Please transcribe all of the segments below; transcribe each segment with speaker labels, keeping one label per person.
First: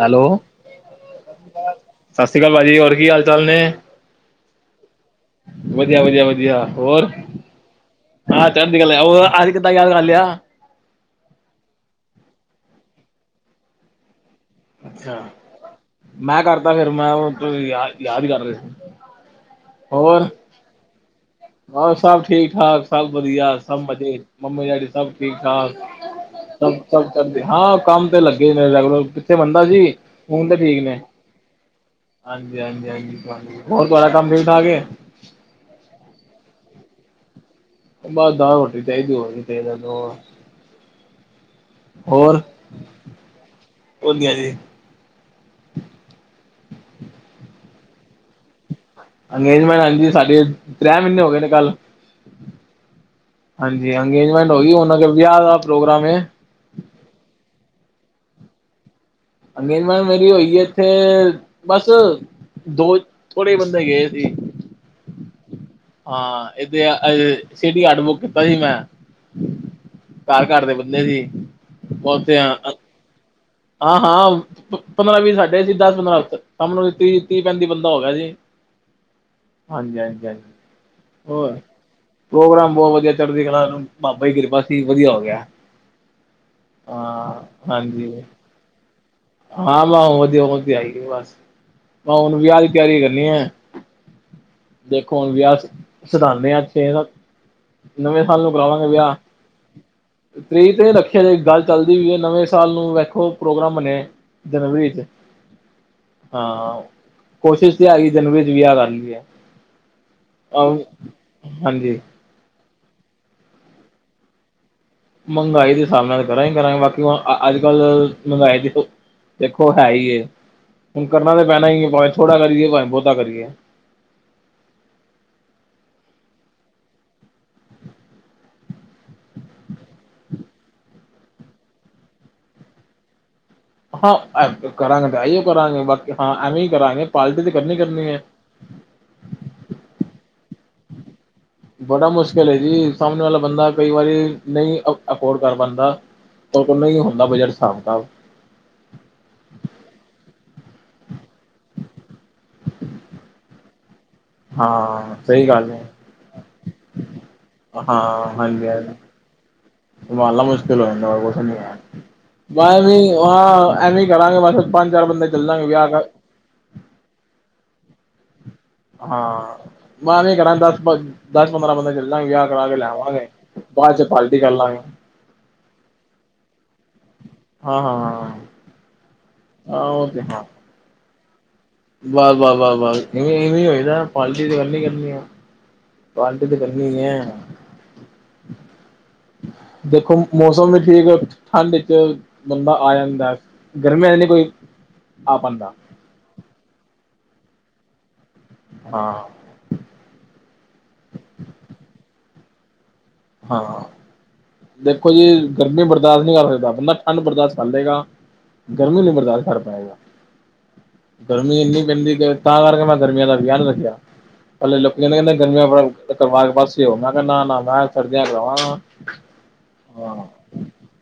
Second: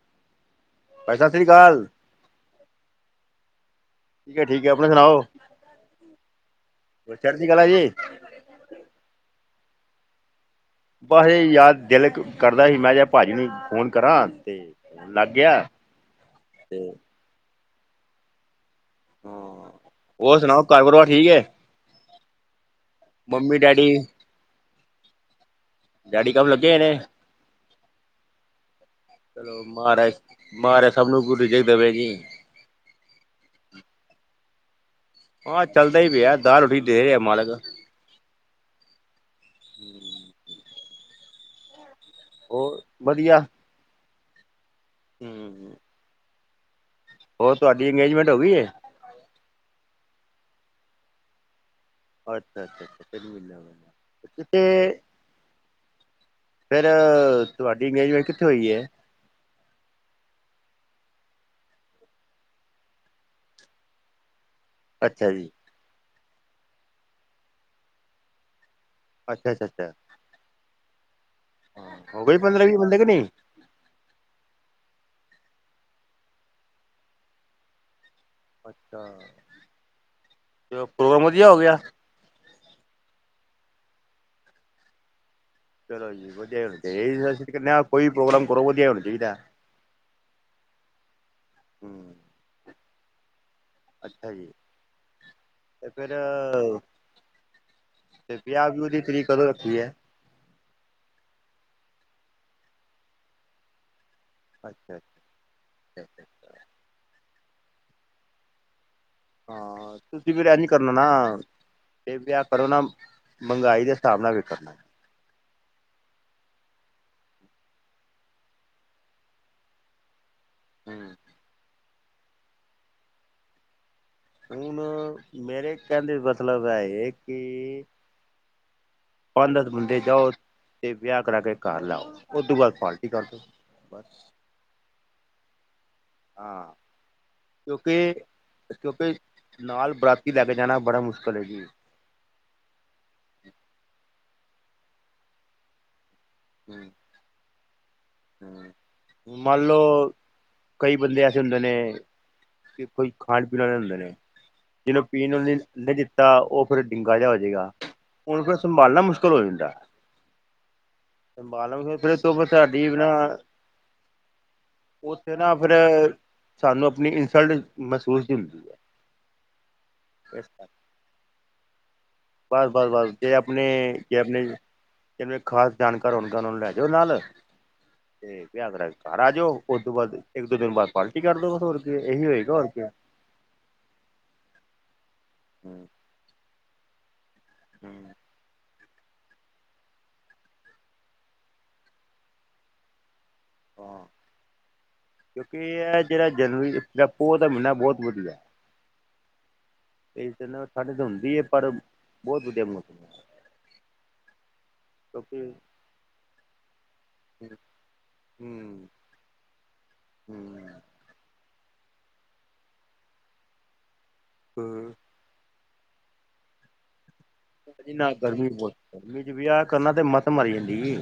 Speaker 1: Hello.
Speaker 2: ਭਾਈ ਸ੍ਰੀ ਅਕਾਲ
Speaker 1: ਸਤਿ ਸ੍ਰੀ ਅਕਾਲ ਭਾਜੀ ਹੋਰ ਕੀ ਹਾਲ- ਚਾਲ ਨੇ?
Speaker 2: ਠੀਕ ਹੈ ਠੀਕ ਹੈ, ਆਪਣਾ ਸੁਣਾਓ।
Speaker 1: ਵਧੀਆ ਵਧੀਆ ਵਧੀਆ ਹੋਰ
Speaker 2: ਚੜ੍ਹਦੀ ਕਲਾ ਜੀ
Speaker 1: ਹਾਂ ਚਰਦੀ ਕਲਾ ਔਰ ਅੱਜ ਕਿਦਾ ਯਾਦ ਕਰ ਲਿਆ
Speaker 2: ਬਸ ਯਾਰ ਦਿਲ ਕਰਦਾ ਸੀ ਮੈਂ ਜਹਾ ਭਾਜੀ ਨੂੰ ਫੋਨ ਕਰਾਂ ਤੇ
Speaker 1: ਅੱਛਾ
Speaker 2: ਲੱਗ ਗਿਆ
Speaker 1: ਮੈਂ ਕਰਤਾ
Speaker 2: ਤੇ
Speaker 1: ਫਿਰ ਮੈਂ ਉਹ ਯਾਦ ਯਾਦ ਕਰ ਰਹੇ ਸੀ।
Speaker 2: ਹਾਂ ਹੋਰ ਸੁਣਾਓ ਘਰ ਪਰੀਵਾਰ ਠੀਕ ਹੈ।
Speaker 1: ਹੋਰ ਸਭ ਠੀਕ ਠਾਕ ਸਭ ਵਧੀਆ
Speaker 2: ਮੰਮੀ
Speaker 1: ਸਭ
Speaker 2: ਡੈਡੀ
Speaker 1: ਮਜ਼ੇ ਮੰਮੀ ਡੈਡੀ ਸਭ ਠੀਕ ਠਾਕ
Speaker 2: ਡੈਡੀ ਕੰਮ ਲੱਗੇ ਹੋਏ ਨੇ
Speaker 1: ਸਭ ਕਰਦੇ ਹਾਂ ਕੰਮ ਤੇ ਲੱਗੇ ਨੇ ਰੈਗੂਲਰ ਕਿੱਥੇ ਬੰਦਾ ਜੀ
Speaker 2: ਮਾਰਿਆ ਸਭ ਨੂੰ ਗੁਰੂਜੇ ਦੇਵੇ ਜੀ
Speaker 1: ਹਾਂਜੀ-ਹਾਂਜੀ ਹੋਰ ਤੁਹਾਡਾ ਕੰਮ ਠੀਕ ਠਾਕ ਹੈ।
Speaker 2: ਹਾਂ ਚੱਲਦਾ ਹੀ ਪਿਆ ਦਾਲ ਰੋਟੀ ਦੇ ਰਿਹਾ ਮਾਲਕ
Speaker 1: ਬਸ ਦਾਲ ਰੋਟੀ ਚਾਹੀਦੀ ਹੋਰ ਕਿ ਚਾਹੀਦਾ ਤੇ ਇਹਨਾਂ ਹੋਰ
Speaker 2: ਹੋਰ ਵਧੀਆ
Speaker 1: ਵਦੀਆ ਜੀ
Speaker 2: ਹਮ ਹਮ ਹੋਰ ਤੁਹਾਡੀ ਅੰਗੇਜਮੈਂਟ ਹੋ ਗਈ ਏ
Speaker 1: ਅੰਗੇਜਮੈਂਟ ਹਾਂਜੀ ਸਾਡੇ ਤਰ ਮਹੀਨੇ ਹੋ ਗਏ ਨੇ ਕੱਲ੍ਹ
Speaker 2: ਅੱਛਾ ਅੱਛਾ ਤੈਨੂੰ
Speaker 1: ਹਾਂਜੀ
Speaker 2: ਮਿਲਣਾ
Speaker 1: ਅੰਗੇਜਮੈਂਟ ਹੋ
Speaker 2: ਕਿੱਥੇ
Speaker 1: ਗਈ ਉਹਨਾਂ ਵਿਆਹ ਦਾ ਪ੍ਰੋਗਰਾਮ ਇਹ
Speaker 2: ਫਿਰ ਤੁਹਾਡੀ ਅੰਗੇਜਮੈਂਟ ਕਿੱਥੇ ਹੋਈ ਹੈ।
Speaker 1: ਇੰਗੇਜਮੈਂਟ ਮੇਰੀ ਹੋਈ ਹੈ ਇੱਥੇ ਬਸ ਦੋ ਥੋੜੇ ਬੰਦੇ ਗਏ ਸੀ
Speaker 2: ਅੱਛਾ ਜੀ
Speaker 1: ਹਾਂ ਇਹਦੇ ਸਟੀ ਆਡ ਬੁੱਕ ਕੀਤਾ ਸੀ ਮੈਂ
Speaker 2: ਅੱਛਾ ਅੱਛਾ ਅੱਛਾ
Speaker 1: ਘਰ ਘਰ ਦੇ ਬੰਦੇ ਸੀ ਉੱਥੇ
Speaker 2: ਦੇ ਕਿ ਨਹੀਂ
Speaker 1: ਹਾਂ ਹਾਂ ਪੰਦਰਾਂ ਵੀਹ ਸਾਡੇ ਸੀ ਦਸ ਪੰਦਰਾਂ ਸਾਹ ਨੂੰ ਤੀਹ ਤੀਹ ਪੈਂਤੀ ਬੰਦਾ ਹੋ ਗਿਆ ਸੀ।
Speaker 2: ਅੱਛਾ
Speaker 1: ਹਾਂਜੀ ਹਾਂਜੀ ਹਾਂਜੀ
Speaker 2: ਪ੍ਰੋਗਰਾਮ ਵਧੀਆ
Speaker 1: ਹੋਰ
Speaker 2: ਹੋ ਗਿਆ
Speaker 1: ਪ੍ਰੋਗਰਾਮ ਬਹੁਤ ਵਧੀਆ ਚੜ੍ਹਦੀ ਕਲਾ ਬਾਬਾ ਦੀ ਕਿਰਪਾ ਸੀ ਵਧੀਆ ਹੋ ਗਿਆ
Speaker 2: ਚਲੋ ਜੀ ਵਧੀਆ ਹੋਣ
Speaker 1: ਹਾਂ
Speaker 2: ਚ ਕੋਈ
Speaker 1: ਹਾਂਜੀ
Speaker 2: ਪ੍ਰੋਗਰਾਮ ਕਰੋ ਵਧੀਆ ਹੋਣਾ ਚਾਹੀਦਾ
Speaker 1: ਹਾਂ ਮੈਂ ਵਧੀਆ ਆਈ ਬਸ
Speaker 2: ਹੂੰ
Speaker 1: ਮੈਂ ਹੁਣ ਵਿਆਹ ਤਿਆਰੀ ਕਰਨੀ ਆ
Speaker 2: ਅੱਛਾ ਜੀ
Speaker 1: ਦੇਖੋ ਹੁਣ ਵੀਆਹ
Speaker 2: ਤੇ ਫਿਰ
Speaker 1: ਸਧਾਉਂਦੇ ਹਾਂ ਇੱਥੇ ਨਵੇਂ
Speaker 2: ਤੇ
Speaker 1: ਸਾਲ ਨੂੰ ਕਰਾਵਾਂਗੇ
Speaker 2: ਵਿਊਹ ਦੀ
Speaker 1: ਵਿਆਹ
Speaker 2: ਤਰੀਕ ਕਦੋਂ ਰੱਖੀ ਹੈ
Speaker 1: ਤੀਹ ਤੇ ਰੱਖਿਆ ਜ ਗੱਲ ਚੱਲਦੀ ਵੀਈ ਹੈ ਨਵੇਂ ਸਾਲ ਨੂੰ ਵੇਖੋ ਪ੍ਰੋਗਰਾਮ ਬਨਿਆ ਜਨਵਰੀ
Speaker 2: ਅੱਛਾ
Speaker 1: ਚ
Speaker 2: ਅੱਛਾ
Speaker 1: ਹਾਂ ਕੋਸ਼ਿਸ਼ ਤੇ ਹੈਗੀ ਜਨਵਰੀ ਚ ਵਿਆਹ ਕਰ ਲਈ ਹੈ।
Speaker 2: ਹਾਂ ਤੁਸੀਂ ਬਰਿਆਨੀ ਕਰਨਾ ਨਾ
Speaker 1: ਹਾਂਜੀ
Speaker 2: ਤੇ ਵਿ ਪਰ ਉਹਨਾਂ ਮਹਿੰਗਾਈ ਦੇ ਸਾਵਨਾ ਵੀ ਕਰਨਾ
Speaker 1: ਮਹਿੰਗਾਈ ਦੇ ਹਿਸਾਬ ਨਾਲ ਕਰਾਂਗੇ ਕਰਾਂਗੇ ਬਾਕੀ ਹੁਣ ਅੱਜ ਕੱਲ੍ਹ ਮਹਿੰਗਾਈ ਦੀ ਦੇਖੋ ਹੈ ਹੀ ਹੁਣ
Speaker 2: ਹੂੰ
Speaker 1: ਕਰਨਾ ਤਾਂ ਪੈਣਾ ਹੀ ਹੈ ਭਾਵੇਂ ਥੋੜਾ ਕਰੀਏ ਭਾਵੇਂ ਬਹੁਤਾ ਕਰੀਏ
Speaker 2: ਹੁਣ ਮੇਰੇ ਕਹਿਣ ਦੇ ਮਤਲਬ ਹੈ ਇਹ ਕਿ ਪੰਜ ਦਸ ਬੰਦੇ ਜਾਓ ਤੇ ਵਿਆਹ ਕਰਾ ਕੇ ਘਰ ਲਾਓ ਉਤੋ ਬਾਦ ਘਰ ਪਾਰਟੀ ਕਰਲੋ
Speaker 1: ਹਾਂ ਕਰਾਂਗੇ ਤਾਂ ਆਈਓ ਕਰਾਂਗੇ ਬਾਕੀ ਹਾਂ ਐਵੇਂ ਹੀ ਕਰਾਂਗੇ ਪਾਲਟੀ ਤੇ ਕਰਨੀ ਕਰਨੀ
Speaker 2: ਕਿਉਂਕਿ
Speaker 1: ਹੈ।
Speaker 2: ਕਿਉਂਕਿ ਨਾਲ ਬਰਾਤੀ ਲੈ ਕੇ ਜਾਣਾ ਬੜਾ ਮੁਸ਼ਕਿਲ ਹੈ ਜੀ।
Speaker 1: ਬੜਾ ਮੁਸ਼ਕਿਲ ਹੈ ਜੀ ਸਾਹਮਣੇ ਵਾਲਾ ਬੰਦਾ ਕਈ ਵਾਰੀ ਨਹੀਂ ਅਫੋਰਡ ਕਰ ਪਾਉਂਦਾ ਨ ਹੀ ਹੁੰਦਾ ਬਜਟ ਹਿਸਾਬ ਤਾਬ
Speaker 2: ਹ ਮੰਨ ਲੋਓ ਕਈ ਬੰਦੇ ਐਸੇ ਹੁੰਦੇ ਨੇ ਕੋਈ ਖਾਣ ਪੀਣ ਵਾਲੇ ਹੁੰਦੇ ਨੇ ਜਿਹਨੂੰ
Speaker 1: ਹਾਂ
Speaker 2: ਪੀਣ
Speaker 1: ਸਹੀ ਗੱਲ ਹੈ।
Speaker 2: ਨਹੀਂ ਦਿੱਤਾ ਉਹ ਫਿਰ ਡਿੰਗਾ ਜਿਹਾ ਹੋਜਏਗਾ
Speaker 1: ਹਾਂ
Speaker 2: ਹੁਣ ਫੇਰ
Speaker 1: ਹਾਂਜੀ ਹਾਂਜੀ
Speaker 2: ਸੰਭਾਲਣਾ ਮੁਸ਼ਕਿਲ [unintelligible]
Speaker 1: ਸੰਭਾਲਣਾ ਮੁਸ਼ਕਿਲ ਹੋ ਜਾਂਦਾ ਉ ਤੇ ਨਹੀਂ ਹੈ
Speaker 2: ਸੰਭਾਲਣਾ ਫਿਰ ਤੋਂ ਸਾਡੀ
Speaker 1: ਐਵੇ
Speaker 2: ਨਾ
Speaker 1: ਹਾਂ ਐਵੇ ਹੀ ਕਰਾਂਗੇ ਮਸ ਪੰਜ ਚਾਰ ਬੰਦੇ
Speaker 2: ਉੱਥੇ ਨਾ
Speaker 1: ਚੱਲਦਾਗੇ
Speaker 2: ਫਿਰ
Speaker 1: ਵਿਆਹ ਕਰ
Speaker 2: ਸਾਨੂੰ ਆਪਣੀ ਇਨਸਲਟ ਮਹਿਸੂਸ ਹੁੰਦੀ ਹੈ
Speaker 1: ਹਾਂ, ਮੈਂ ਘੜ
Speaker 2: ਬਸ
Speaker 1: ਦਸ ਦਸ ਪੰਦਰਾਂ ਬਦ ਕਰਲਾਂਗੇ ਵਿਆਹ ਕਰਾ ਕੇ
Speaker 2: ਬਸ ਬਸ
Speaker 1: ਲੈਵਾਂਗੇ ਬਾਅਦ ਚ ਪਾਲਟੀ ਕਰ ਲਾਂਗੇ
Speaker 2: ਜਨੂੰ ਖਾਸ ਜਾਣਕਾਰ ਹੋਣਗੇ ਉਹਨਾਂ ਨੂੰ ਲੈ ਜਾਓ ਨਾਲ
Speaker 1: ਹਾਂ ਹਾਂ
Speaker 2: ਤੇ ਕ ਕਰ ਘਰ ਆ ਜਾਓ ਉਸਤ
Speaker 1: ਹਾਂ
Speaker 2: ਤੋਂ ਬਾਅਦ ਇੱਕ ਦੋ ਦਿਨ ਬਾਅਦ ਪਾਰਟੀ ਕਰਦੋ
Speaker 1: ਵਾਹ- ਵਾਹ, ਵਾਹ -ਵਾਹ ਇਵੇਂ ਇਵੇਂ ਹੋਏਦਾ ਪਟੀ ਦੀ ਗੱਲ ਨ ਕਰਨੀ ਆ
Speaker 2: ਹਮ
Speaker 1: ਪਾਰਟੀ ਤੇ ਕਰਨੀ ਐ
Speaker 2: ਹਮ
Speaker 1: ਦੇਖੋ ਮੌਸਮ ਵੀ ਠੀਕ ਠੰਢ ਵਿੱਚ ਬੰਦਾ ਆ ਜਾਂਦਾ
Speaker 2: ਹਾਂ,
Speaker 1: ਗਰਮੀਆਂ ਚ ਨੀ ਕੋਈ ਆ
Speaker 2: ਕਿਉਂਕਿ
Speaker 1: ਪਾਂਦਾ
Speaker 2: ਹੈ ਜਿਹੜਾ ਜਨਵਰੀ ਆਪੋ ਉਹਦਾ ਮਹੀਨਾ ਬਹੁਤ ਵਧੀਆ
Speaker 1: ਹਾਂ
Speaker 2: ਇਸ ਜਗ੍ਹਾ ਤਾਂ ਠੰਡ ਹੋਹੁੰਦੀ ਹੈ ਪਰ ਬਹੁਤ ਵਧੀਆ ਮੁਸਮ
Speaker 1: ਹਾਂ ਦੇਖੋ ਜੀ,
Speaker 2: ਕਿਉਂਕਿ
Speaker 1: ਗਰਮੀ ਬਰਦਾਸ਼ਤ ਨਹੀਂ ਕਰ ਸਕਦਾ, ਬੰਦਾ ਠੰਡ ਬਰਦਾਸ਼ਤ ਕਰਏਗਾ ਗਰਮੀ ਨਹੀਂ ਬਰਦਾਸ਼ ਕਰ ਪਾਏਗਾ
Speaker 2: ਹਮ
Speaker 1: ਗਰਮੀ ਇੰਨੀ ਪੈਂਦੀ ਤਾਂ ਕਰਕੇ, ਮੈਂ ਗਰਮੀਆਂ ਦਾ ਵਿਆਹ ਨ ਰੱਖਿਆ ਪਹਿਲੇ ਲੋਕੀ ਨੇ ਕਹਿੰਦੇ, ਗਰਮੀਆਂ ਕਰਵਾ ਕੇ ਪਾਸਓ ਮੈਂ ਕਹਿੰਦਾ ਨਾ ਮੈਂ
Speaker 2: ਨਾ
Speaker 1: ਸਰਦੀਆਂ
Speaker 2: ਗਰਮੀ ਬਹੁਤ
Speaker 1: ਚਕਰਾਵਾਂਗਾ [unintelligible]
Speaker 2: ਗਰਮੀ ਚ ਵਿਆਹ ਕਰਨਾ ਤੇ ਮੱਤ ਮਾਰੀ ਜਾਂਦੀ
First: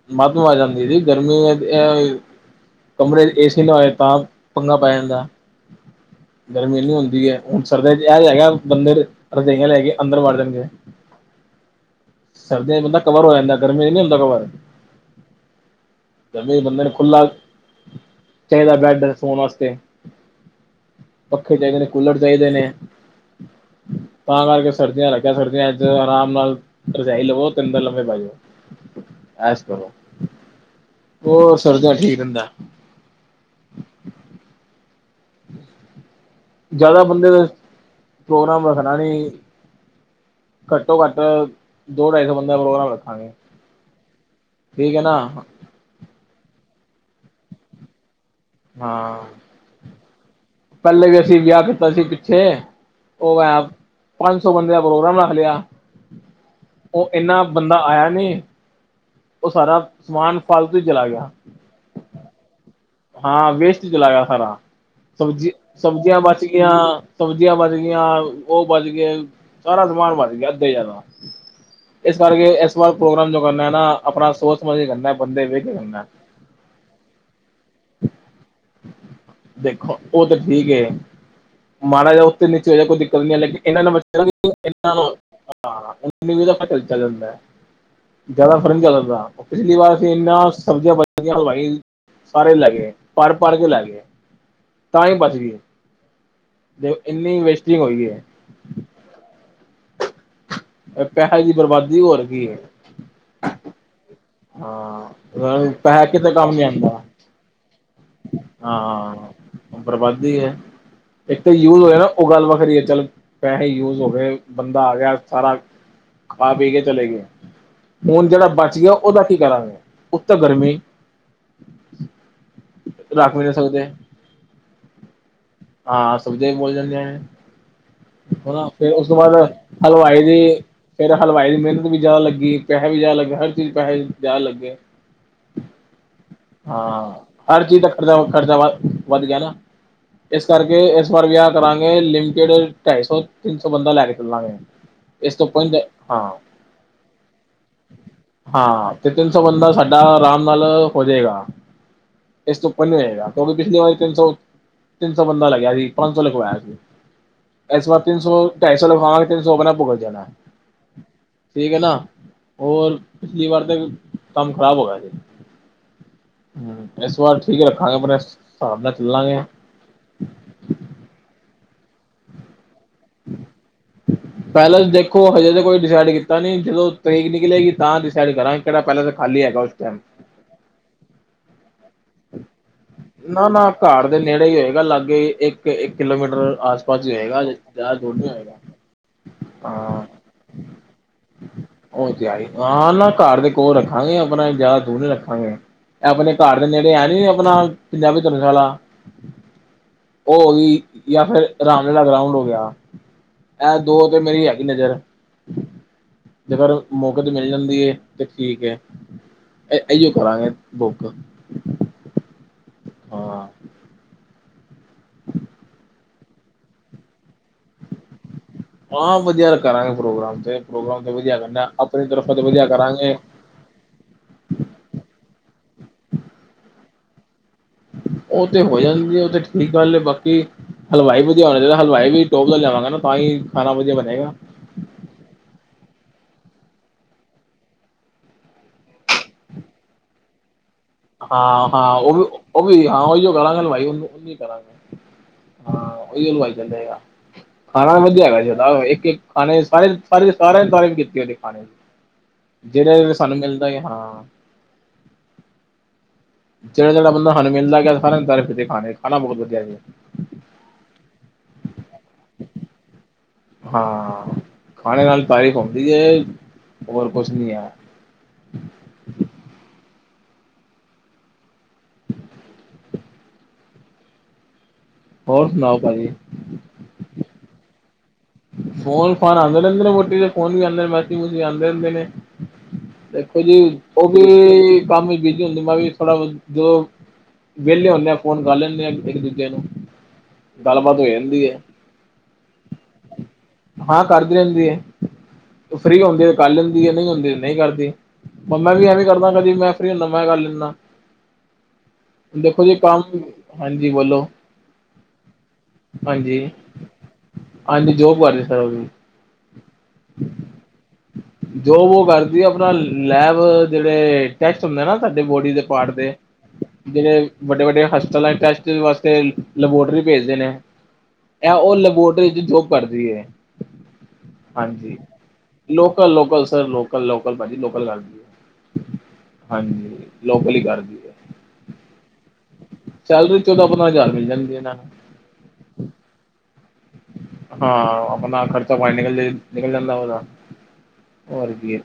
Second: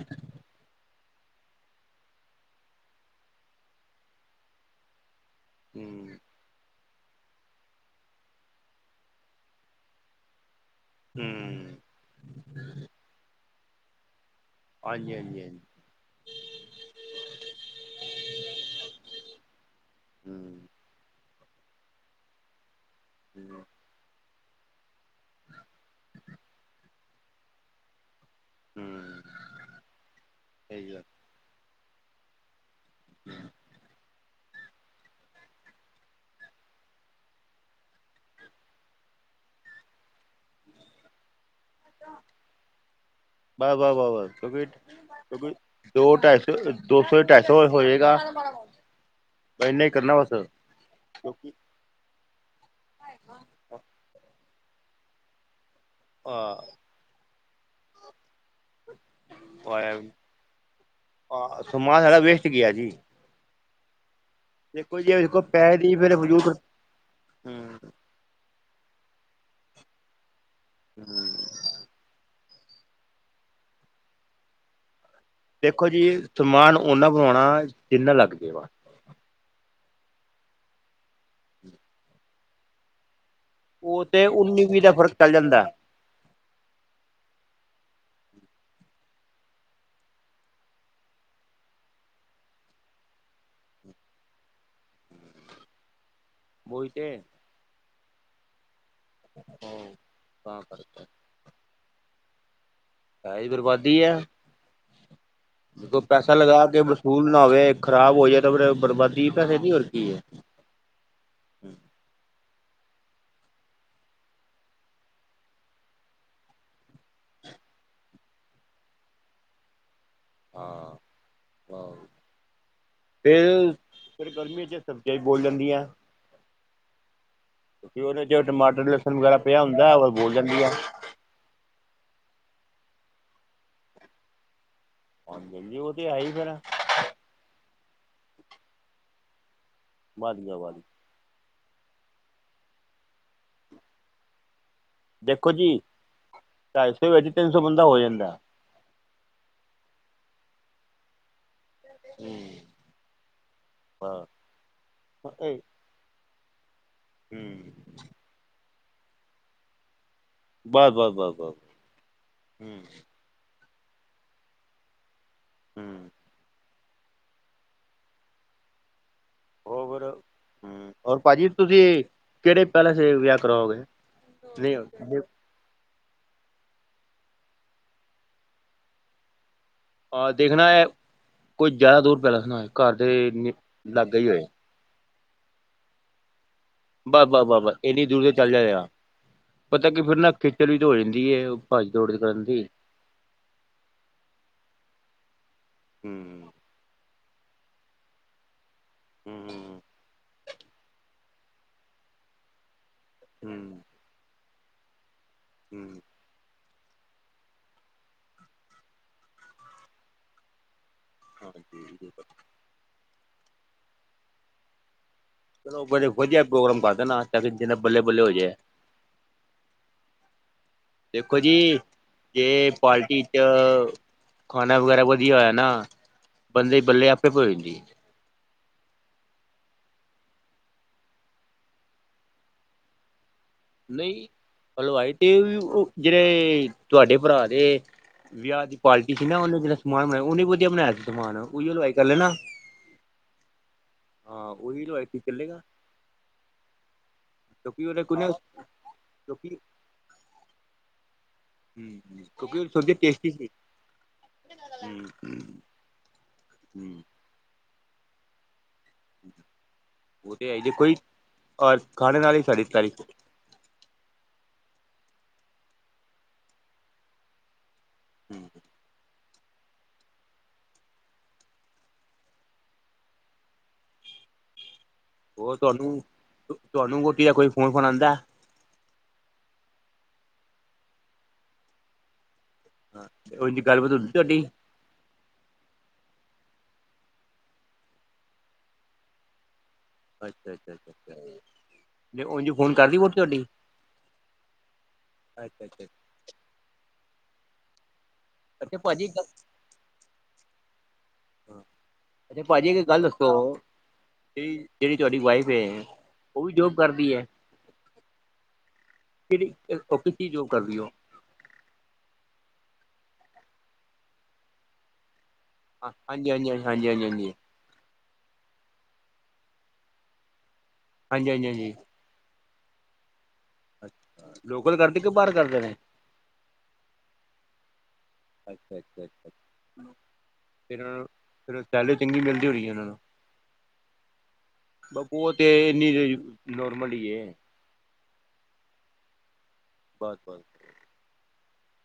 Speaker 1: ਕਮਰੇ ਏਸੇ ਲਵਾਏ ਤਾਂ ਪੰਗਾ ਪਾਇ ਜਾਂਦਾ
Speaker 2: ਹਮ
Speaker 1: ਗਰਮੀ ਨੀ ਹੁੰਦੀ ਹੈ, ਹੁਣ ਸਰਦੀਆਂ ਚ ਇਹ ਹੈਗਾ ਬੰਦੇ ਰਜਈਆਂ ਲੈ ਕੇ ਅੰਦਰ ਵੜ ਜਾਣਗੇ
Speaker 2: ਹਮ
Speaker 1: ਸਰਦੀਆਂ ਚ ਬੰਦਾ ਕਵਰ ਹੋ ਜਾਂਦਾ ਗਰਮੀ ਨੀ ਹੁੰਦਾ ਕਵਰ
Speaker 2: ਹਾਂਜੀ -ਹਾਂਜੀ
Speaker 1: ਜਵੇ ਬੰਦੇ ਨੂੰ ਖੁੱਲਾ ਚਾਹੀਦਾ ਬੈਡ ਸੋਨ ਵਾਸਤੇ
Speaker 2: ਹੂੰ
Speaker 1: ਪੱਖੇ ਚਾਹੀਦੇ ਨੇ, ਕੁਲੜ ਚਈਦੇ ਨੇ
Speaker 2: ਹਮ
Speaker 1: ਤਾਂ ਕਰਕੇ ਸਰਦੀਆਂ ਲੱਗਿਆ ਸਰਦੀਆਂ ਅੱਜ ਆਰਾਮ ਨਾਲ ਰਜਾਈ ਲਵੋ ਅੰਦਰ ਲੰਬੇ ਪੈ ਜੋ
Speaker 2: ਹੂੰ
Speaker 1: ਐਸ ਕਰੋ
Speaker 2: ਸਹੀ ਗੱਲ
Speaker 1: ਹੋਰ ਸਰਦੀਆਂ ਚੂ ਠੀਕ ਰਹਿੰਦਾ
Speaker 2: [inaudible]
Speaker 1: ਜ਼ਿਆਦਾ ਬੰਦੇ ਦਾ ਪ੍ਰੋਗਰਾਮ ਰੱਖਣਾ ਨਹੀਂ ਘੱਟੋ ਘੱਟ ਦੋ ਢਾਈ ਸੌ ਬੰਦਾ ਪ੍ਰੋਗਰਾਮ ਰੱਖਾਂਗੇ
Speaker 2: ਬਸ ਬਸ ਕਿਉਂਕਿ
Speaker 1: ਠੀਕ ਹੈ ਨਾ
Speaker 2: ਕਿਉਂਕਿ ਦੋ ਢਾਈ ਸੌ ਦੋ ਸੌ ਢਾਈ ਸੌ ਹੋਏਗਾ
Speaker 1: ਹਾਂ
Speaker 2: ਇੰਨਾ ਹੀ ਕਰਨਾ ਬਸ
Speaker 1: ਪਹਿਲੇ ਵੀ ਅਸੀਂ
Speaker 2: ਕਿਉਂਕਿ
Speaker 1: ਵਿਆਹ ਸੀ ਪਿੱਛੇ ਉਹ ਮੈਂ ਪੰਜ ਸੌ ਬੰਦ ਦਾ ਪ੍ਰੋਗਰਾਮ ਰੱਖ ਲਿਆ
Speaker 2: ਹਾਂ
Speaker 1: ਉਹ ਇੰਨਾ ਬੰਦਾ ਆਇਆ ਨਹੀਂ, ਉਹ ਸਾਰਾ ਸਮਾਨ ਫਾਲਤੂ ਹੀ ਚਲਾ ਗਿਆ
Speaker 2: ਮਾਲ ਸਾਰਾ ਵੇਸਟ ਗਿਆ ਜੀ
Speaker 1: ਹਾਂ, ਵੇਸਟ ਚਲਾ ਗਿਆ ਸਾਰਾ
Speaker 2: ਦੇਖੋ ਜੀ ਦੇਖੋ
Speaker 1: ਸਬਜ਼
Speaker 2: ਪੈਸੇ ਦੀ ਫਿਰ
Speaker 1: ਸਬਜ਼ੀਆਂ ਬਚ
Speaker 2: ਫਜੂਲ
Speaker 1: ਗਈਆਂ ਸਬਜ਼ੀਆਂ ਬਚ ਗਈਆਂ, ਉਹ ਬਚ ਗਏ, ਸਾਰਾ ਸਮਾਨ ਬਚ ਗਿਆ, ਅੱਧੇ ਜਿਆਦਾ ਇਸ ਕਰਕੇ ਇਸ ਵਾਰ ਪ੍ਰੋਗਰਾਮ ਜੋ ਕਰਨਾ ਹੈ ਨਾ ਆਪਣਾ ਸੋਚ ਸਮਝ ਕਰਨਾ ਬੰਦੇ ਵੇਖ ਕੇ
Speaker 2: ਦੇਖੋ ਜੀ,
Speaker 1: ਕਰਨਾ
Speaker 2: ਸਮਾਨ ਓਨਾ ਬਣਾਉਣਾ ਜਿੰਨਾ ਲੱਗ ਜਾ ਵਾ
Speaker 1: ਦੇਖੋ ਉਹ ਤਾਂ ਠੀਕ ਮਾਾਰਾਜ ਉੱਥਤੇ ਨੀਚੇ ਹੋ ਜਾਹਾ ਕੋਈ ਦਿੱਕਤ ਨੀ ਆ ਲੇਕਿ ਇਹਨਾਂ
Speaker 2: ਉਹ ਤੇ ਉੱਨੀ ਵੀਹ ਦਾ
Speaker 1: ਬਨਾਂ
Speaker 2: ਫ਼ਰਕ ਚੱਲ ਜਾਂਦਾ
Speaker 1: ਪਲ ਜਾਂਦਾ ਜ਼ਿਆਦਾ ਫਰਨ ਚੱਲਦਾ ਪਿਛਲੀ ਵਾਰ ਅਸੀਂ ਇਨਾ ਸਬਜ਼ੀਆਂ ਬਚਆਂ ਹਵਾਈ ਪਰ ਹੀ ਲੱਗੇ ਪਰ ਪਰ ਕੇ ਲੱਗੇ ਤਾਂ ਹੀ ਬਚ ਗਈ
Speaker 2: ਉਹੀ
Speaker 1: ਦੇ
Speaker 2: ਤੇ
Speaker 1: ਇੰਨੀ ਵੇਸਟਿੰਗ ਹੋਈ ਹੈ
Speaker 2: ਤਾਂ ਫ
Speaker 1: ਹੈੀ ਬਰਬਾਦੀ ਹੋਰ ਕੀ ਹੈ
Speaker 2: ਹੈ ਹੀ ਬਰਬਾਦੀ ਹੈ
Speaker 1: ਹਾਂ
Speaker 2: ਦੇਖੋ
Speaker 1: ਪੈਸਾ ਕਿਤੇ ਕੰਮ ਨੀ
Speaker 2: ਲਗਾ ਕੇ
Speaker 1: ਆਉਂਦਾ
Speaker 2: ਵਸੂਲ ਨਾ ਹੋਵੇ ਖ਼ਰਾਬ ਹੋ ਜਾਏ ਤਾਂ ਫਿਰ ਬਰਬਾਦੀ ਪੈਸੇ ਦੀ
Speaker 1: ਹਾਂ
Speaker 2: ਹੋਰ ਕੀ
Speaker 1: ਬਰਬਾਦੀ ਹੈ ਹ [inaudible] ਇੱਕ ਤਾਂ ਯੂਜ ਹੋਆ ਨਾ ਉਹ ਗੱਲ ਵੱਖਰੀ ਹੈ ਚੱਲ ਪੈਸੇ ਯੂਜ ਹੋ ਗਏ ਬੰਦਾ ਆ ਗਿਆ ਸਾਰਾ ਖਾ ਪੀ ਕੇ ਚਲੇ ਗਏ ਹੁਣ ਜਿਹੜਾ ਬਚ ਗਿਆ ਉਹਦਾ ਕੀ ਕਰਾਂਗੇ ਉੱਤ ਗਰਮੀ
Speaker 2: ਆਹ
Speaker 1: ਰੱਖ ਵੀ ਨਹੀਂ
Speaker 2: ਫ
Speaker 1: ਸਕਦੇ
Speaker 2: ਫਿਰ ਗਰਮੀੀਆਂ ਚ ਸਬਜ਼ੀਆਂ ਬੋਲ ਜਾਂਦੀਆਂ
Speaker 1: ਹਾਂ ਸੁਜੇ ਬੋਲ ਜਾਂਦੇ ਨੇ
Speaker 2: ਕਿਉਂਕਿ ਉਹਦੇ ਚ
Speaker 1: ਹਨਾ
Speaker 2: ਟਮਾਟਰ
Speaker 1: ਫੇਿਰ ਉਸ ਤੋਂ
Speaker 2: ਲਸਣ
Speaker 1: ਬਾਅਦ
Speaker 2: ਵਗੈਰਾ ਪਿਆ ਹੁੰਦਾ ਉਹ
Speaker 1: ਹਲਵਾਈ
Speaker 2: ਬੋਲ
Speaker 1: ਦੀ
Speaker 2: ਜਾਂਦੀ ਆ
Speaker 1: ਫੇਿਰ ਹਲਵਾਈ ਦੀ ਮਿਹਨਤ ਵੀ ਜ਼ਿਆਦਾ ਲੱਗੀ ਪੈਸੇ ਵੀ ਜ਼ਿਆਦਾ ਲੱਗੇ ਹਰ ਚੀਜ਼ ਪੈਸੇ ਜ਼ਿਆਦਾ ਲੱਗੇ
Speaker 2: ਹਾਂਜੀ ਜੀ ਉਹ ਤੇ ਹੈ ਹੀ ਫੇਿਰ
Speaker 1: ਹਾਂ ਹਰ ਚੀਜ਼ ਦਾ ਖਰਚਾ ਖਰਚਾ ਵ ਵੱਧ ਗਿਆ ਨਾ
Speaker 2: ਵੱਧ
Speaker 1: ਇਸ
Speaker 2: ਗਿਆ ਵੱਧ
Speaker 1: ਕਰਕੇ
Speaker 2: ਗਿਆ।
Speaker 1: ਇਸ ਇਸ ਵਾਰ ਵਿਆਹ ਕਰਾਂਗੇ ਲਿਮਟਡ ਢਾਈ ਸੌ ਤਿੰਨ ਸੌ ਬੰਦਾ ਲੈ ਕੇ ਚਲਾਂਗੇ
Speaker 2: ਦੇਖੋ ਜੀ ਢਾਈ ਸੌ ਅੇ ਤਿੰਨ ਸੌ ਬੰਦਾ ਹੋ ਜਾਂਦਾ
Speaker 1: ਹਾਂ ਤੇ ਤਿੰਨ ਸੌ ਬੰਦਾ ਸਾਡਾ ਆਰਾਮ ਨਾਲ ਹੋ ਜਾਏਗਾ
Speaker 2: ਹੂੰ
Speaker 1: ਇਹ ਸੌਪਨਵੇਂ ਹੈਗਾ ਕਿਉਂਿ ਪਿਛਲੀ ਵਾਰੀ ਤਿੰਨ
Speaker 2: ਹੂੰ
Speaker 1: ਸੌ ਤਿੰਨ ਸੌ ਬੰਦਾ ਲੱਗਿਆ ਸੀ ਪੰਜ ਸੌ ਲਿਗਵਾਇਆ ਸੀ ਇਸ ਵਾਰ ਤਿੰਨ ਸੌ ਢਾਈ ਸੌ ਲਵਾਵਾਂਗੇ ਤਿੰਨ ਸੌ ਆਪਣਾ ਭੁਗਤ ਜਾਣਾ ਹੈ
Speaker 2: ਬਸ ਬਸ ਬਸ ਬਸ
Speaker 1: ਠੀਕ ਹੈ ਨਾ
Speaker 2: ਹੂੰ
Speaker 1: ਹੋਰ ਪਿਛਲੀ ਵਾਰ ਤੇ ਕੰਮ ਖ਼ਰਾਬ ਹੋ ਗਿਆ ਜੇ
Speaker 2: ਹਮ
Speaker 1: ਹਮ ਇਸ ਵਾਰ ਠੀਕ ਰੱਖਾਂਗੇ ਮਣੇ ਹਿਸਾਬ ਨਾਲ ਚੱਲਾਂਗੇ
Speaker 2: ਹੋ ਫਿਰ ਹਮ ਹੋਰ ਪਾਜੀ ਤੁਸੀਂ ਕਿਹੜੇ ਪਹਿਲੇ ਵਿਆਹ ਕਰਵਾਓਗੇਏ ਨਹੀਂ
Speaker 1: ਪੈਲੇਸ ਦੇਖੋ ਹਜੇ ਤਾਂ ਕੋਈ ਡਿਸਾਈਡ ਕੀਤਾ ਤਾਂ ਨਹੀਂ ਜਦੋਂ ਤਰੇਕ ਨਿਕਲੇਗੀ ਤਾਂ ਡਿਸਾਈਡ ਕਰਾਂਗੇ ਕਿਹੜਾ ਪਹਿਲਾਂ ਤਾਂ ਖਾਲੀ ਹੈਗਾ ਉਸ ਟਾਈਮ
Speaker 2: ਦੇਖਣਾ ਹੈ ਕੁਝ ਜ਼ਿਆਦਾ ਦੂਰ ਪੈਲੇਸ ਨਾ ਹੋਏ ਘਰ
Speaker 1: ਨਾ
Speaker 2: ਦੇ
Speaker 1: ਨਾ ਘਟ ਦੇ
Speaker 2: ਲਾਗੇ ਹੋਏ
Speaker 1: ਨੇੜੇ ਹੀ ਹੋਏਗਾ ਲਾਗੇ ਇੱਕ ਇੱਕ ਕਿਲੋਮੀਟਰਸ ਹੋਗਾ
Speaker 2: ਬਸ ਬਸ ਬਸ ਬਸ
Speaker 1: ਜ਼ਿਆ
Speaker 2: ਇੰਨੀ
Speaker 1: ਦੂਰ ਨ
Speaker 2: ਤੇ ਚੱਲ
Speaker 1: ਹੋਏਗਾ
Speaker 2: ਜਾਏਗਾ ਪਤਾ ਕੀ
Speaker 1: ਹਾਂ
Speaker 2: ਫਿਰ ਨਾ ਖੇਚਲ ਵੀ ਤਾਂ ਹੋ ਜਾਂਦੀ ਹੈ ਭੱਜ ਦੌੜ
Speaker 1: ਉਹ ਤੇ
Speaker 2: ਕਰਨ
Speaker 1: ਆਈ
Speaker 2: ਦੀ
Speaker 1: ਹਾਂ ਨਾ ਘਰ ਦੇ ਕੋ ਰੱਖਾਂਗੇ ਆਪਣਾ ਜ਼ਿਆਦਾ ਦੂਨੇ ਰੱਖਾਂਗੇ ਆਪਣੇ
Speaker 2: ਹੂੰ
Speaker 1: ਘਰ ਨੇੜੇ ਹੈ ਨੀ ਆਪਣਾ ਪੰਜਾਬੀ ਧਰਨਸ਼ਾਲਾ
Speaker 2: ਹਮ ਹਮ ਹਮ
Speaker 1: ਉਹ ਗਈ ਜਾਂ ਫੇਿਰ ਆਰਾਮ ਨਾਲ ਲਗਰਾਊਂਡ ਹੋ ਗਿਆ ਐ ਦੋ ਤੇ ਮੇਰੀ ਹੈਗੀ ਨਜ਼ਰ
Speaker 2: ਹਮ
Speaker 1: ਜੇਕਰ ਮੌਕੇ ਤੇ ਮਿਲ ਜਾਂਦੀ ਹੈ ਤੇ ਠੀਕ ਹੈ ਅਓ ਕਰਾਂਗੇ ਬੁੱਕ
Speaker 2: ਹਾਂਜੀ
Speaker 1: ਹਾਂ
Speaker 2: ਚਲੋ ਵਧੇ ਵਧੀਆ ਪ੍ਰੋਗਰਾਮ ਕਰਦੇ ਨਾ ਤਾਂਕ ਜਿੰਨੇ ਬੱਲੇ ਬੱਲੇ ਹੋ ਜਾਏ
Speaker 1: ਹਾਂ ਵਧੀਆ ਕਰਾਂਗੇ ਪ੍ਰੋਗਰਾਮ ਤੇ ਪ੍ਰੋਗਰਾਮ ਤੇ ਵਧੀਆ
Speaker 2: ਦੇਖੋ ਜੀ
Speaker 1: ਕਰਨਾ ਆਪਣੀ ਤਰਫ਼ਾ ਤੇ ਵਧੀਆ
Speaker 2: ਜੇ
Speaker 1: ਕਰਾਂਗੇ
Speaker 2: ਪਾਰਟੀ ਖਾਣਾ ਵਗੈਰਾ ਵਧੀਆ ਹੋਇਆ ਨਾ ਬੰਦੇ ਬੱਲੇ ਆਪੇ ਭ ਜਾਂਦੀ
Speaker 1: ਉਹ ਤੇ ਹੋ ਜਾਂਦੀ ਹੈ ਉਹ ਤੇ ਠੀਕ ਗੱਲ ਬਾਕੀ ਹਲਵਾਈ ਵਧੀਆ ਹੋਣਾ ਚਾਹੀਦਾ ਹਲਵਾਈ ਵੀ ਟੋਪ ਦਾ ਲਵਾਂਗੇ ਨਾ ਤਾਂ ਹੀ ਖਾਣਾ ਵਧੀਆ
Speaker 2: ਨਹੀਂ
Speaker 1: ਬਣੇਗਾ।
Speaker 2: ਹਲਵਾਈ ਤੇ ਉਹ ਜਿਹੜੇ ਤੁਹਾਡੇ ਭਰਾ ਦੇ ਵਿਆਹ ਦੀ ਪਾਰਟੀ ਸੀ ਨਾ ਉਹਨੇ ਜਿਨਾ ਸਮਾਨ ਬਣਾਆ ਉਹਨੇ ਵਧੀਆ ਬਣਾਇਆ ਸੀ ਸਮਾਨ ਉਹੀ
Speaker 1: ਹਾਂ
Speaker 2: ਹਲਵਾਈ
Speaker 1: ਹਾਂ
Speaker 2: ਕਰ
Speaker 1: ਉਹ ਵੀ
Speaker 2: ਲੈਣਾ
Speaker 1: ਉਹ ਵੀ ਹਾਂ ਉਹੀਓ ਕਰਾਂਗੇ ਬਾਈ ਉਹਨੂੰ ਉਹਨੂੰ ਹੀ
Speaker 2: ਹਾਂ ਉਹੀ
Speaker 1: ਕਰਾਂਗੇ
Speaker 2: ਹਲਵਾਈ ਠੀਕ ਚੱਲੇਗਾ
Speaker 1: ਹਾਂ ਉਹੀਵਾਈ ਜਾਂਦਾ ਹੈਗਾ
Speaker 2: ਕਿਉਂਕਿ
Speaker 1: ਖਾਣਾ
Speaker 2: ਉਹਦੇ ਕੋਲ ਨਾ
Speaker 1: ਵਧੀਆਗਾ ਇੱਕ ਇੱਕ
Speaker 2: ਕਿਉਂਕਿ
Speaker 1: ਖਾਣੇ ਸਾਰੇ ਸਾਰੇ ਸਾਰਿਆਂ ਸਾਰੀਆਂ ਕੀਤੀ ਉਹਦੀ
Speaker 2: ਹੂੰ ਕਿਉਂਕਿ ਉਹ ਸਬਜ਼ੀ
Speaker 1: ਜਿਹੜਾ
Speaker 2: ਟੇਸਟੀ
Speaker 1: ਸਾਨੂੰ
Speaker 2: ਸੀ
Speaker 1: ਮਿਲਦਾ ਹਾਂ
Speaker 2: [unintelligible]
Speaker 1: ਜਿਹੜਾ-
Speaker 2: ਹੂੰ
Speaker 1: ਜਿਹੜਾ, ਬੰਦਾ ਸਾਨੂੰ ਮਿਲਦਾ ਰਿਹਾ ਹਰ ਇੱਕ, ਨੇ ਤਾਰੀਫ ਕੀਤੀ ਖਾਨੇ ਦੀ
Speaker 2: ਓਤੇ ਹ਼਼ਹੈ ਇ ਜੇ ਕੋਈ ਖਾੇ ਨਾਲ ਹੀ ਸਾਢੇ ਤਾਰੀ
Speaker 1: ਹਾਂ, ਖਾਣੇ ਨਾਲ ਤਾਰੀਫ਼ ਹੁੰਦੀ ਹੈ। ਹੋਰ ਕੁਛ ਨਹੀਂ ਹੈ।
Speaker 2: ਠੀਕ ਹੈ [unintelligible] ਹੋਰ
Speaker 1: ਸੁਣਾਓ
Speaker 2: ਤੁਹਾਨੂੰ,
Speaker 1: ਭਾਜੀ
Speaker 2: ਤੁਹਾਨੂੰ ਬੋਟੀ ਦਾ ਕੋਈ ਫੋਨ- ਫੁਨ ਆਉਂਦਾ।
Speaker 1: ਫੋਨ ਫਾਨ ਤਾਂ ਆਉਂਦੇ ਰਹਿੰਦੇ ਨੇ ਵੋਟੀ ਤੇ। ਫੋਨ ਵੀ ਆਉਂਦੇ ਨੇ ਮੈਸੇਜ ਵੀ ਆਉਂਦੇ ਰਹਿੰਦੇ ਨੇ। ਦੇਖੋ ਜੀ
Speaker 2: ਉਝ ਗੱਲਬਾਤ
Speaker 1: ਉਹ
Speaker 2: ਹੁੰਦੀ ਤੁਹਾਡੀ
Speaker 1: ਵੀ, ਕੰਮ ਬਿਜੀ ਹੁੰਦੀ। ਮੈਂ ਵੀ ਥੋੜਾ ਵਿਹਲੇ ਹੁਦੇ ਆ, ਫੋਨ ਕਰ ਲੈਂਦੇ ਆ ਇੱਕ ਦੂਜੇ ਨੂੰ।
Speaker 2: ਅੱਛਾ-
Speaker 1: ਗੱਲਬਾਤ ਹੋ
Speaker 2: ਅੱਛਾ,
Speaker 1: ਜਾਂਦੀ ਹੈ
Speaker 2: ਤੇ ਉਝ ਫੋਨ ਕਰਦੀ ਵੋਟੀ ਤੁਹਾਡੀ।
Speaker 1: ਹਾਂ ਕਰਦੀ ਰਹਿੰਦੀ ਹੈ।
Speaker 2: ਅੱਛਾ ਅੱਛਾ
Speaker 1: ਫਰੀ ਹੁੰਦੀ ਹੈ ਕਰ ਲੈਂਦੀ ਹੈ, ਨਹੀਂ ਹੁੰਦੀ ਨਹੀਂ ਕਰਦੀ। ਮੈਂ
Speaker 2: ਅੱਛਾ
Speaker 1: ਵੀ ਐਵੇਂ
Speaker 2: ਭਾਜੀ
Speaker 1: ਕਰਦਾ। ਕਦੀ ਮੈਂ ਫਰੀ ਹੁੰਦਾ, ਮੈਂ ਕਰ ਲੈਂਦਾ।
Speaker 2: ਅੱਛਾ,
Speaker 1: ਦੇਖੋ
Speaker 2: ਭਾਅਜੀ
Speaker 1: ਜੀ
Speaker 2: ਇੱਕ
Speaker 1: ਕੰਮ
Speaker 2: ਗੱਲ ਦੱਸੋ।
Speaker 1: ਹਾਂਜੀ ਬੋਲੋ
Speaker 2: ਕਿ, ਜਿਹੜੀ ਤੁਹਾਡੀ ਵਾਈਫ ਹੈ
Speaker 1: ਹਾਂਜੀ
Speaker 2: ਉਹ ਵੀ ਜੋ ਕਰਦੀ ਹੈ।
Speaker 1: ਹਾਂਜੀ, ਜੋਬ ਕਰਦੇ ਸਰ ਉਹ ਵੀ।
Speaker 2: ਕਿਹੜੀ ਉਹ ਕਿੱਥੇ ਜੋਬ ਕਰਦੀ ਉਹ
Speaker 1: ਜੋਬ ਔਹ ਕਰਦੀ ਏ। ਆਪਣਾ ਲੈਬ ਜਿਹੜੇ ਟੈਕਟ ਹੁੰਦੇ ਨਾ ਤੁਹਾਡੇ ਬੋਡੀ ਦੇ। ਪਾਟ ਦੇ
Speaker 2: ਹਾਂਜੀ ਹਾਂਜੀ ਹਾਂਜੀ ਹਾਂਜੀ ਹਾਂਜੀ
Speaker 1: ਜਿਵੇਂ। ਵੱਡੇ- ਵੱਡੇ ਹਸਪਤਾਲਾਂ ਚ, ਟੈਸਟ ਵਾਸਤੇ ਲੈਬੋਰਟਰੀ ਭੇਜਦੇ ਨੇ।
Speaker 2: ਹਾਂਜੀ ਹਾਂਜੀ ਹਾਂਜੀ
Speaker 1: ਇਹ ਉਹ ਲੈਬੋਰਟਰੀ ਚ, ਜੋਬ ਕਰਦੀ ਹੈ,
Speaker 2: ਹਾਂਜੀ ਲੋਕਲ
Speaker 1: ਹਾਂਜੀ।
Speaker 2: ਕਰਦੇ ਕਿ ਬਾਹਰ ਕਰਦੇ ਨੇ
Speaker 1: ਲੋਕ ਲੋਕਲ ਸਰ ਲੋਕਲ- ਲੋਕਲ ਭਾਜੀ, ਸਰ ਲੋਕਲ।
Speaker 2: ਅੱਛਾ- ਅੱਛਾ, ਅੱਛਾ।
Speaker 1: ਹਾਂਜੀ ਲੋਕਲ ਹੀ
Speaker 2: ਫੇਰ
Speaker 1: ਕਰਦੀ ਹੈ
Speaker 2: ਉਹਨਾਂ ਨੂੰ ਸੈਲਰੀ ਚੰਗੀ ਮਿਲਦੀ ਹੋਣੀ ਹੈ ਉਹਨਾਂ ਨੂੰ।
Speaker 1: ਸੈਲਰੀ ਚੌਦਾਂ, ਪੰਦਰਾਂ ਹਜ਼ਾਰ ਮਿਲ ਜਾਂਦੀ ਇਹਨਾਂ ਨੂੰ।
Speaker 2: ਬਹੂ, ਉਹ ਤੇ ਇੰਨੀ ਨੋਰਮਲ ਹੀ ਹੈ।
Speaker 1: ਹਾਂ ਆਪਣਾ, ਖਰਚਾ ਪਾਣੀ ਨਿਕਲ, ਨਿਕਲ ਜਾਂਦਾ
Speaker 2: ਬਸ
Speaker 1: ਉਹਦਾ।
Speaker 2: ਬਸ
Speaker 1: ਹੋਰ ਕੀ,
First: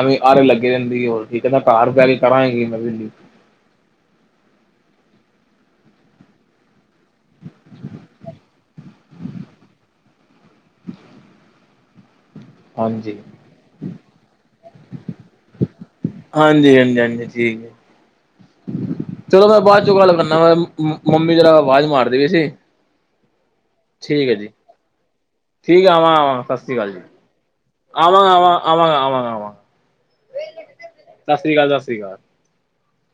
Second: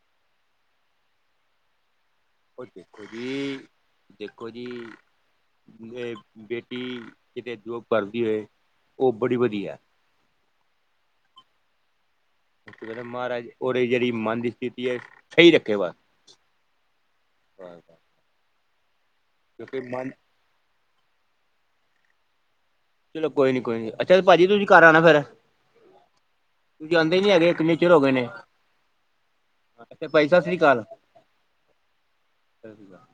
Speaker 1: ਐਵੇਂ ਆਰੇ ਲੱਗੀ ਰਹਿੰਦੀ ਏ। ਹੋਰ ਕਹਿੰਦਾ ਘਰ ਬਹਿ ਕੇ ਕਰਨਾ ਵੀ ਕੀ
Speaker 2: ਉਹ
Speaker 1: ਹੈ। ਮੈਂ ਵੀ
Speaker 2: ਦੇਖੋ ਜੀ ਦੇਖੋ ਜੀ, ਬੇਟੀ ਕਿਤੇ ਜੋਬ ਕਰਦੀ ਹੋਏ ਉਹ ਬੜੀ ਵਧੀਆ। ਕਹਿੰਦੇ
Speaker 1: ਹਾਂਜੀ। ਹਾਂਜੀ,
Speaker 2: ਮਹਾਰਾਜ, ਉਹਰੇ ਜਿਹੜੀ ਮਨ ਦੀ ਸਥਿਤੀ ਹੈ ਸਹੀ ਰੱਖੇ ਬਸ।
Speaker 1: ਹਾਂਜੀ- ਹਾਂਜੀ, ਹਾਂਜੀ। ਜੀ।
Speaker 2: ਕਿਉਂਕਿ
Speaker 1: ਚਲੋ ਮੈਂ ਬਾਅਦ ਚੋਂ,
Speaker 2: ਮਨ
Speaker 1: ਗੱਲ ਕਰਨਾ। ਮੰਮੀ ਜਰਾ ਆਵਾਜ਼ ਮਾਰਦੇ ਵੀ ਸੀ।
Speaker 2: ਚਲੋ ਕੋਈ ਨੀ ਕੋਈ ਨੀ। ਅੱਛਾ,
Speaker 1: ਠੀਕ ਹੈ
Speaker 2: ਭਾਜੀ
Speaker 1: ਜੀ।
Speaker 2: ਤੁਸੀਂ ਘਰ ਆਉਣਾ ਫੇਰ।
Speaker 1: ਠੀਕ ਆ, ਆਵਾਂ- ਆਵਾਂ ਸਤਿ ਸ਼੍ਰੀ ਅਕਾਲ
Speaker 2: ਤੁਸੀਂ
Speaker 1: ਜੀ।
Speaker 2: ਆਉਂਦੇ ਨੀ ਹੈਗੇ ਕਿੰਨੇ
Speaker 1: ਆਵਾਂਗੇ ਆਵਾਂਗਾ, ਆਵਾਂਗਾ, ਆਵਾਂ।
Speaker 2: ਤੇ ਭਾਈ ਸਤਿ ਸ੍ਰੀ ਅਕਾਲ।
Speaker 1: ਸਤਿ੍ਰੀ ਅਕਾਲ, ਸਤਿ ਸ੍ਰੀ ਅਕਾਲ।
Speaker 2: ਸਤਿ ਸ੍ਰੀ ਅਕਾਲ।